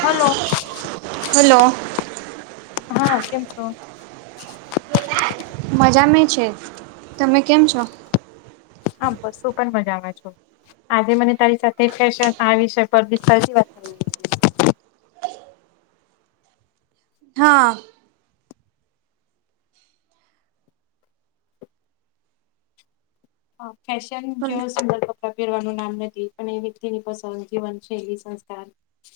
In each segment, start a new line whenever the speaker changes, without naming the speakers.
Hello
hello
હા કેમ છો
મજા મે છે તમે કેમ છો
હા બસ હું પણ મજા મા છુ આજે મને તારી સાથે ફશન આ વિષય પર દિસ્તા વાત કરવાની છે
હા
હા ફશન જ સંદર્ભ પેરવાનું નામ નથી પણ એ વ્યક્તિ ની પસંદ જીવનશૈલી સંસ્કાર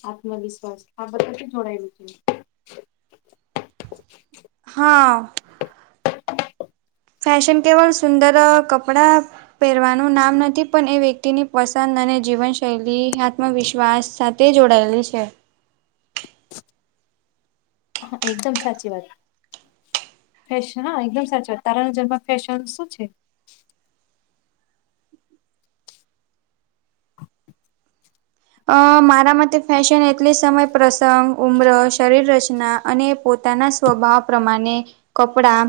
આત્મવિશ્વાસ આા બદલથી થોડા એ વિચ
હા ફેશન કેવળ સુંદર કપડા પહેરવાનું નામ નથી પણ એ વ્યક્તિની પસંદ અને જીવનશૈલી આત્મવિશ્વાસ સા તે જોડાયેલી છે
હા એકદમ સાચી વાત ફેશન હા એકદમ સાચું તારાણ જરમાં ફેશન શું છે?
અ મારા માટે ફેશન એટલે સમય પ્રસંગ ઉમ્ર શરીર રચના અને પોતાના સ્વભાવ પ્રમાણે કપડા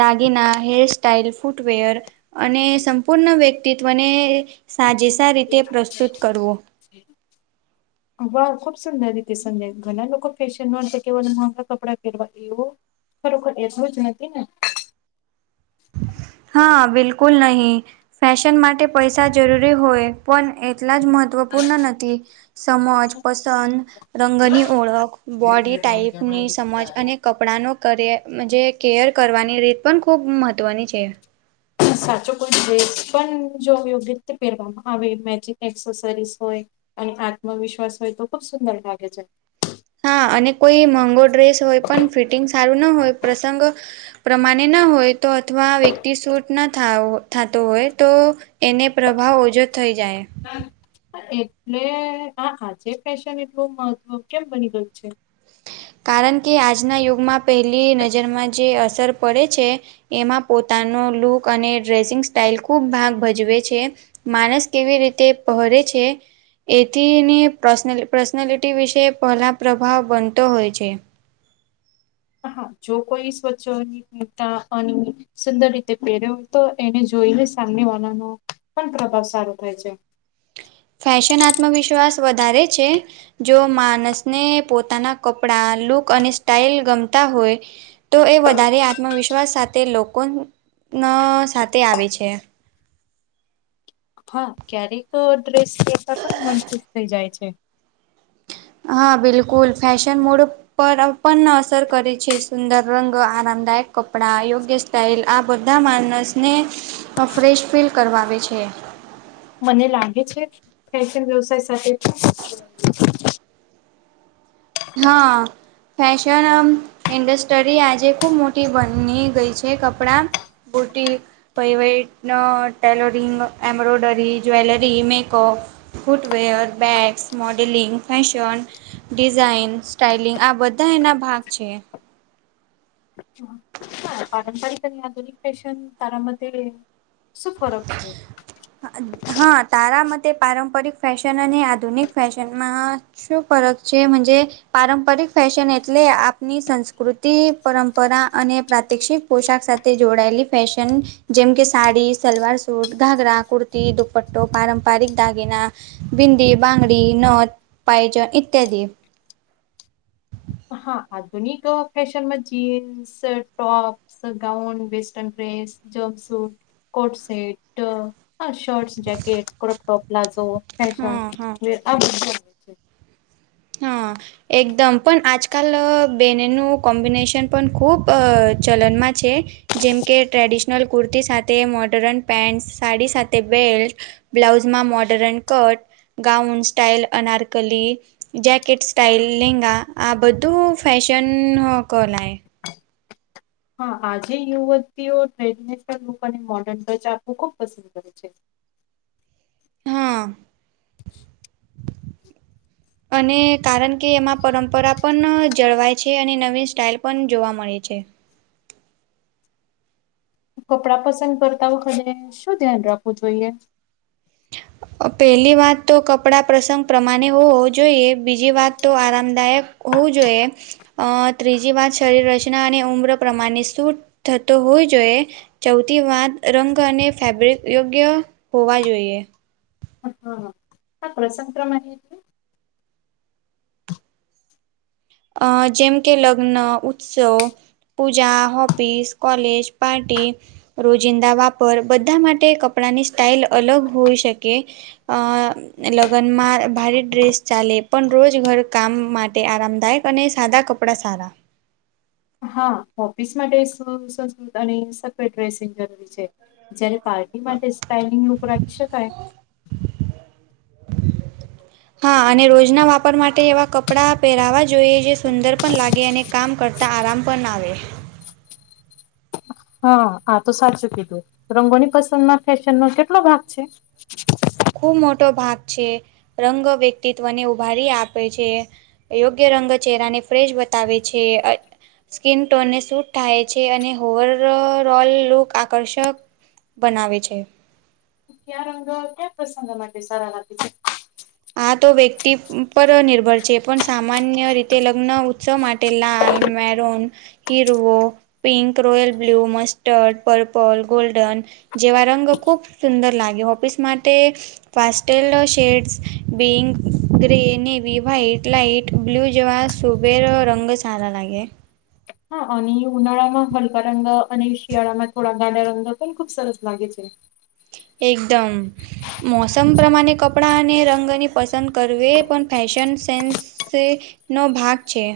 દાગીના હેરસ્ટ્ટાાઈલ ફૂટવેર અને સંપૂર્ણ વ્યક્તિત્વને સાજેેશ રીતે પ્રસ્તુત કરવો
[inaudible] વાહ ખુબ સુંદર રીતે સંજ્યા ઘણા લોકોક ફેશનમાં છે કેવ માફા કપડા ફેરવા એવો [unintelligible]
હા બિલકુલ નહી ફેશન માટે પૈસા જરૂરી હોય પણ એટલા જ મહત્વપૂર્ણ નથી સમજ પસંદ રંગની ઓળખ બોડી ટાઈપની સમજ અને કપ પડાંનો કરયે કેયર કરવાની રીત પણ ખૂબ મહત્ત્વની છે
સાચો કોઈ ડસ પણ જો યોગ્ય રીતે પહેરવામાં આવે મેજ એસેસરીસ હોય અને આત્મવિશ્વાસ હોય તો ખુબ સુંદર લાગે છે
હા અને કોઈ મોંગો ડ્રેસ હોય પણ ફિટિંગ સારું ના હોય પ્રસંગ પ્રમાણે ના હોય તો અથવા વ્યક્તિ સૂટ ના થ થતો હોય તો એને પ્રભાવ ઓછો થઈ જાય
એટલે આ આજે ફેશન એટલું મહત્વ કેમ બની ગયું છે
કારણ કે આજના યુગમાં પહેલી નજરમાં જે અસર પડે છે એમાં પોતાનો લુક અને ડ્રેસિંગ સ્ટાઈલ ખુબ ભાગ ભજવે છે માણસ કેવી રીતે પરે છે એથીને પર્ પર્સનાલિટી વિશે પહેલા પ્રભાવ બનતો હોય છે
હા જો કોઈ સ્વચ્છતા અને સુંદર રીતે પહેર્યો તો એને જોઈને સામની વાળાનો પણ પ્રભાવ સારો થાય છે
ફેશન આત્મવિશ્વાસ વધારે છે જો માણસને પોતાના કપડા લુક અને સ્ટાઈલ ગમતા હોય તો એ વધારે આત્મવિશ્વાસ સાથે લોકો નો સાથે આવે છે
હા ક્યારેક ડ્રેસ લહેતા પણ નનુશ થઈ જાય છે
હા બિલકુલ ફેશન મોડ પરપન અસર કરે છે સુંદર રંગ આરામદાયક કપડા યોગ્ય ટાઇલ આ બધા માણસને ફ્રેશ ફીલ કરવાવે છે
મને લાગે છે ફેશન વ્યવસાય સાથે
હા ફેશન ઇન્ડસ્ટ્રી આજે ખૂબ મોટી બની ગઈ છે કપડાં બુટી પ વટ tailoring embroidery jewellery makeup footwear bags modelling fashion design styling આ બધા એના ભાગ છે
પારંપરિક અને આધુનિક ફશન તારા ફરક છે
હા તારા મતે પારંપરિક ફેશન અને આધુનિક ફેશનમાં શુ ફરક છેજે પારંપરિક ફેશન એટલે આપની સંસ્કૃતિ પરંપરા અને પ્રાતક્ષિક પોશાક સાથે જોડાયેલી ફેશન જેમ કે સાડી સલવાર સૂટ ઘાઘરા કુર્તી દુપટ્ટો પારંપરિક દાગિના ભિંદી બંગડી નથ પાાયજન ઈત્યાદ
હા આધુનિક ફેશનમાં jeans shirt top gown western dress jumpsuit coat set હ shirts jacket crop top palazzo
હમ હમ
હશ
હા એકદમ પણ આજકાલ બનેનું કોમ્બિનેશન પણ ખૂબ ચલનમાં છે જેમકે ટ્રેડિશનલ કુર્તી સાથે મોર્ડર્ન પેન્ટ સાડી સાથે બેલ્ટ બ્લાઉઝમાં modern cut gown style anarkali jacket styling આ બધું ફેશન કોલાય
હા આજે યુવતીઓ ટ્રેડને પણક અને મોડર્ન ડ્રેચ આપવું ખુબ પસંદ કરે છે
હા અને કારણ કે એમાં પરંપરા પણ જળવાય છે અને નવી સ્ટાઇલ પણ જોવા મળે છે
કપડાં પસંદ કરતા વખતે શું ધ્યાન રાખવું જોઈએ [inaudible]
પહેલી વાત તો કપડાં પ્રસંગ પ્રમાણે હોવો જોઈએ બીજી વાત તો આરામદાયક હોવું જોઈએ ત્રીજી વાત શરીર રચના અને ઉમ્ર પ્રમાણે શ થતો હોવી જોઈએ ચૌથી વાત રંગ અને ફેબ્રિક યોગ્ય હોવા જોઈએ
હા હા હ કસક્રમથી
અ જેમ કે લગ્ન ઉત્સવ પૂજા ઓફિસ કલેજ પાર્ટી રોજિંદા વાપર બધા માટે કપડાની સ્ટાાઈલ અલગ હોઈ શકે અ લગ્નમાં ભારે ડ્રેસ ચાલે પણ રોજ ઘર કામ માટે આરામદાયક અને એ સાદા કપડાં સારા
હા ઓફિસ માટેસ્કૃત અને સક ડ્રેસિંગ જરૂરી છે જે્યારે પાર્ટી એની માટે સ્ટઇલિંગ લુક રાખી શકાય.
હા અને રોજના વાપર માટે એવા કપડાં પહેરાવા જોઈએ જે સુંદર પણ લાગે અને કામ કરતાં આરામ પણ આવે.
હા આ તો સાચું કીધું રંગોની પસંદમાં ફેશન નો કેટલો ભાગ છે.
ખૂબ મોટો ભાગ છે રંગ વ્યક્તિત્વને ઉભારી આપે છે યોગ્ય રંગ ચહેરાને ફ્રેશ બતાવે છે સ્કીિન ટોનને સૂટ થાય છે અને હોવર ઓલ લુક આકર્ષક બનાવે છે
ક્યાં રંગ ક્યાં પ્રસંગ માટે સારા લાગે છે
આ તો વ્યક્તિ પર નિર્ભર છે પણ સામાન્ય રીતે લગ્ન ઉત્સવ માટે લ મેરોન હીરવો pink, royal blue, mustard, purple, golden. જેવા રંગ ખૂબ સુંદર લાગે ઓફિસ માટે મસ્ટર્ડ શેડ્સ બિંગ grey navy white light blue જેવા સુબેરો રંગ સારા લાગે.
હા અને ઉનાળામાં હલકા રંગ અને શિયાળામાં થોડા ગાડા રંગ પણ ખુબ સરસ લાગે છે.
એકદમ. મોસમ પ્રમાણે કપડાં અને રંગની પસંદ કરવી એ પણ ફેશન સેન્સ સે નો ભાગ છે.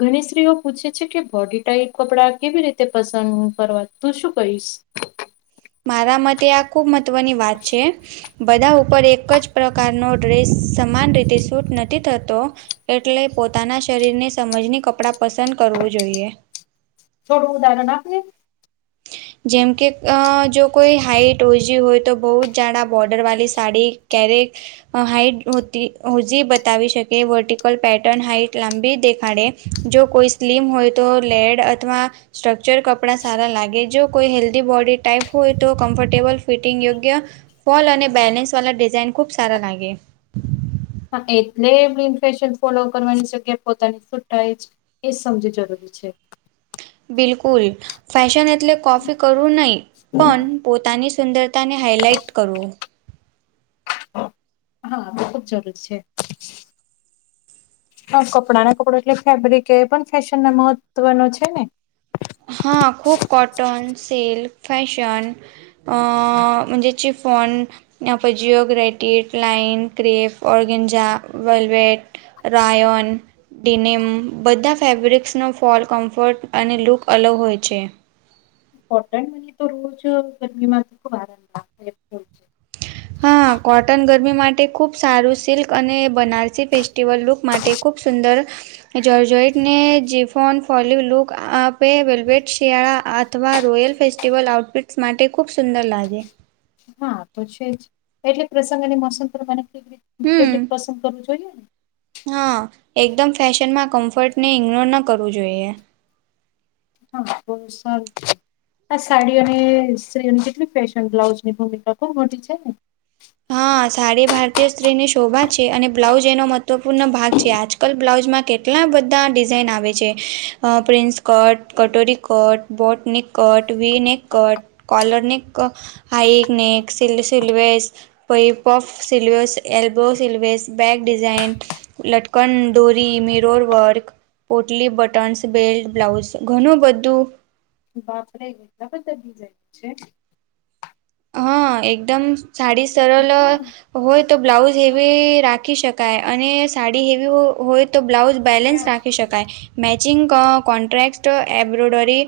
ઘણી સ્ત્રીઓ પૂછે છે કે બોડી ટાઈપ કપડા કેવી રીતે પસંદ કરવા તું શું કહીશ.
મારા મતે આ ખૂબ મહત્ત્વની વાત છે. બધા ઉપર એક જ પ્રકારનો ડ્રેસ સમાન રીતે સૂટ નથી થતો. એટલે પોતાના શરીર ની સમજની કપડાં પસંદ કરવું જોઈએ.
થોડું ઉદાહરણ આપ ની.
જેમકે આ જો કોઈ હાઈટ ઉંચી હોય તો બહુ જાડા બોર્ડર વાળી સાડી ક્યારે આ હાઈટ હોતી હોજી બતાવી શકે વર્ટિકલ પેટર્ન હાઈટ લાંબી દેખાડે જો કોઈ સ્લીમ હોય તો લેડ અથવા સ્ટ્રક્ચર કપડા સારા લાગ ગે જો કોઈ હેલ્ધી બોડી ટાઈપ હોય તો કમ્ફર્ટેબલ ફિટિંગ યોગ્ય ફોલ અને બેલેન્સ વાળા ડિઝાઇન ખુબ સારા લાગે.
હા એટલે ગ્રીન ફેશન ફોલો કરવાની જગ્યા પોતાની છૂટાય જ એ સમજી જરૂરી છે.
બિલકુલ ફેશન એટલે કોપી કરવું નહીં પણ પોતાની સુંદર તા ને હાઇલાઇટ કરવું.
હા આ તો ખુબ જરૂર છે. હા કપડાં ને કપડ એટલે ફેબ્રિક એ પણ ફેશન ના મહત્વ નું છે ને.
હા ખૂબ કોટન સિલ્ક ફેશન અ જે ચિફોન ના ફે જીયો ગ્રેટેટ લાઈન કેફ ઓર્ગેનજા વલવેટ રાયન ડિનેમ બધા ફેબ્રિક્સનો ફોલ કમ્ફર્ટ અને લુક અલગ હોય છે.
કોટન મને તો રોજ ગરમી માંથી ખુબ આરામ લાગે છે.
હા કોટન ગરમી માટે ખૂબ સારું સિલ્ક અને બનારસી ફેસ્ટિવલ લુક માટે ખૂબ સુંદર જોલજોઈટા ને જીફોન ફોલી લુક આપે વેલવેટ શિયાળા આ અથવા રોયલ ફેસ્ટિવલ આઉટફિટ્સ માટે ખૂબ સુંદર લાગે.
હા તો છે જ એટલે પ્રસંગની મસંગ પ્રમાણે [unintelligible] ફેબ્રિક
હમ
પસંદ કરવું જ [unintelligible]
હા એકદમ ફેશનમાં કમ્ફર્ટને ઇગ્નોર ન કરવું જોઈએ.
હા બહુ સારું. આ સાડી અને સ્ત્રી કેટલી ફેશન બ્લાઉઝની ભૂમિકા ખૂબ મોટી છે ને.
હા સાડી ભારતીય સ્ત્રીની શોભા છે અને બ્લાઉજ એનો મહત્વપૂર્ણ ભાગ છે આજ કલ બ્લાઉઝમાં કેટલા બધા ડિઝાઇન આવે છે આ પ્રિન્સ કટ કટોરી cut boat neck cut V neck cut collar neck high neck સિલ સીલ સિલવેસ પઈ પોોપ sleeves elbow sleeves back design લટકન દોરી મેરોર વર્ગ પોટલી બટન્સ બેલ્ટ બ્લાઉઝ ઘણું બધું
બાપ રે એટલા બધા ડિઝાઇન છે.
હા એકદમ સાડી સરળ
હા.
હોય તો બ્લાઉઝ હેવી રાખ રાખી શકાય અને સાડી હેવી હોય તો બ્લાઉઝ બેલેન્સ રાખી શકાય. મેચિંગ કા કોન્ટ્રાક્ટ એમ્બ્રોયડરી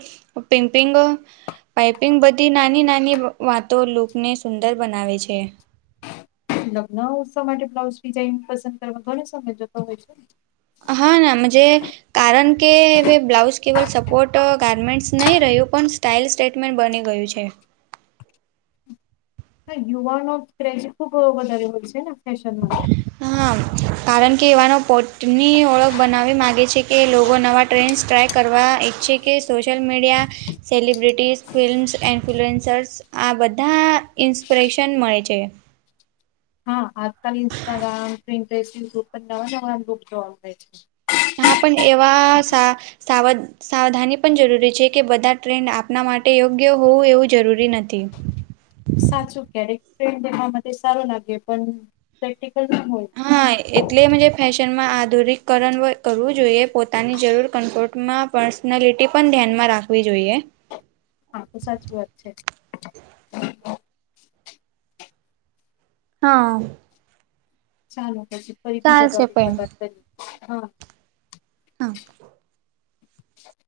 પિમ્પિંગ પાઈપિંગ બધી નાની નાની વાતો લૂકને સુંદર બનાવે છે.
લગ્ન ઉત્સવ માટે બ્લાઉઝ ડિઝાઇન પસંદ કરવા ઘણો સમય જતો હોય છે
હા ના આમ જે કારણ કે હવે બ્લાઉઝ કેવલ સપોર્ટ ગારમેન્ટ્સ નહી રહ્યું પણ સ્ટાઇલ સ્ટેટમેન્ટ બની ગયું છે.
યુવાનો ક્રેજ ખુબ વધારે હોય છે ને ફેશનમાં
હા. કારણ કે એવાનો પોટની ઓળખ બનાવવા માગે છે કે લોકો નવા ટ્રેન્ડસ ટ્રાય કરવા ઈચ્છે કે social media celebrities films influencers આ બધા ઇન્સ્પિરેશન મળે છે.
હા આજકાલ ઇન્સ્ટાગ્રામ પ્રિન્ટસ યુટ્યુબ પણ નવા નવા લુક જોવા મળે છે.
હા પણ એવા સા સાવધ સાવધાની પણ જરૂરી છે કે બધા ટ્રેન્ડ આપણા માટે યોગ્ય હોવું એવું જરૂરી નથી.
સાચું ક્યારેક ટ્રેન્ડ એમાં માટે સારો લાગે પણ પ્રેક્ટિકલ ના હોય.
હા એટલે જે ફેશનમાં આધુનિકરણ કરવું જોઈએ પોતાની જરૂર કમફોર્ટમાં પર્સનાલિટી પણ ધ્યાનમાં રાખવી જોઈએ.
હા તો સાચી વાત છે.
હા.
ચાલો પછી ફરી બીજા
તો
ટોપિક પર
પણ
વાત કરીએ હા
હા.
[inaudible]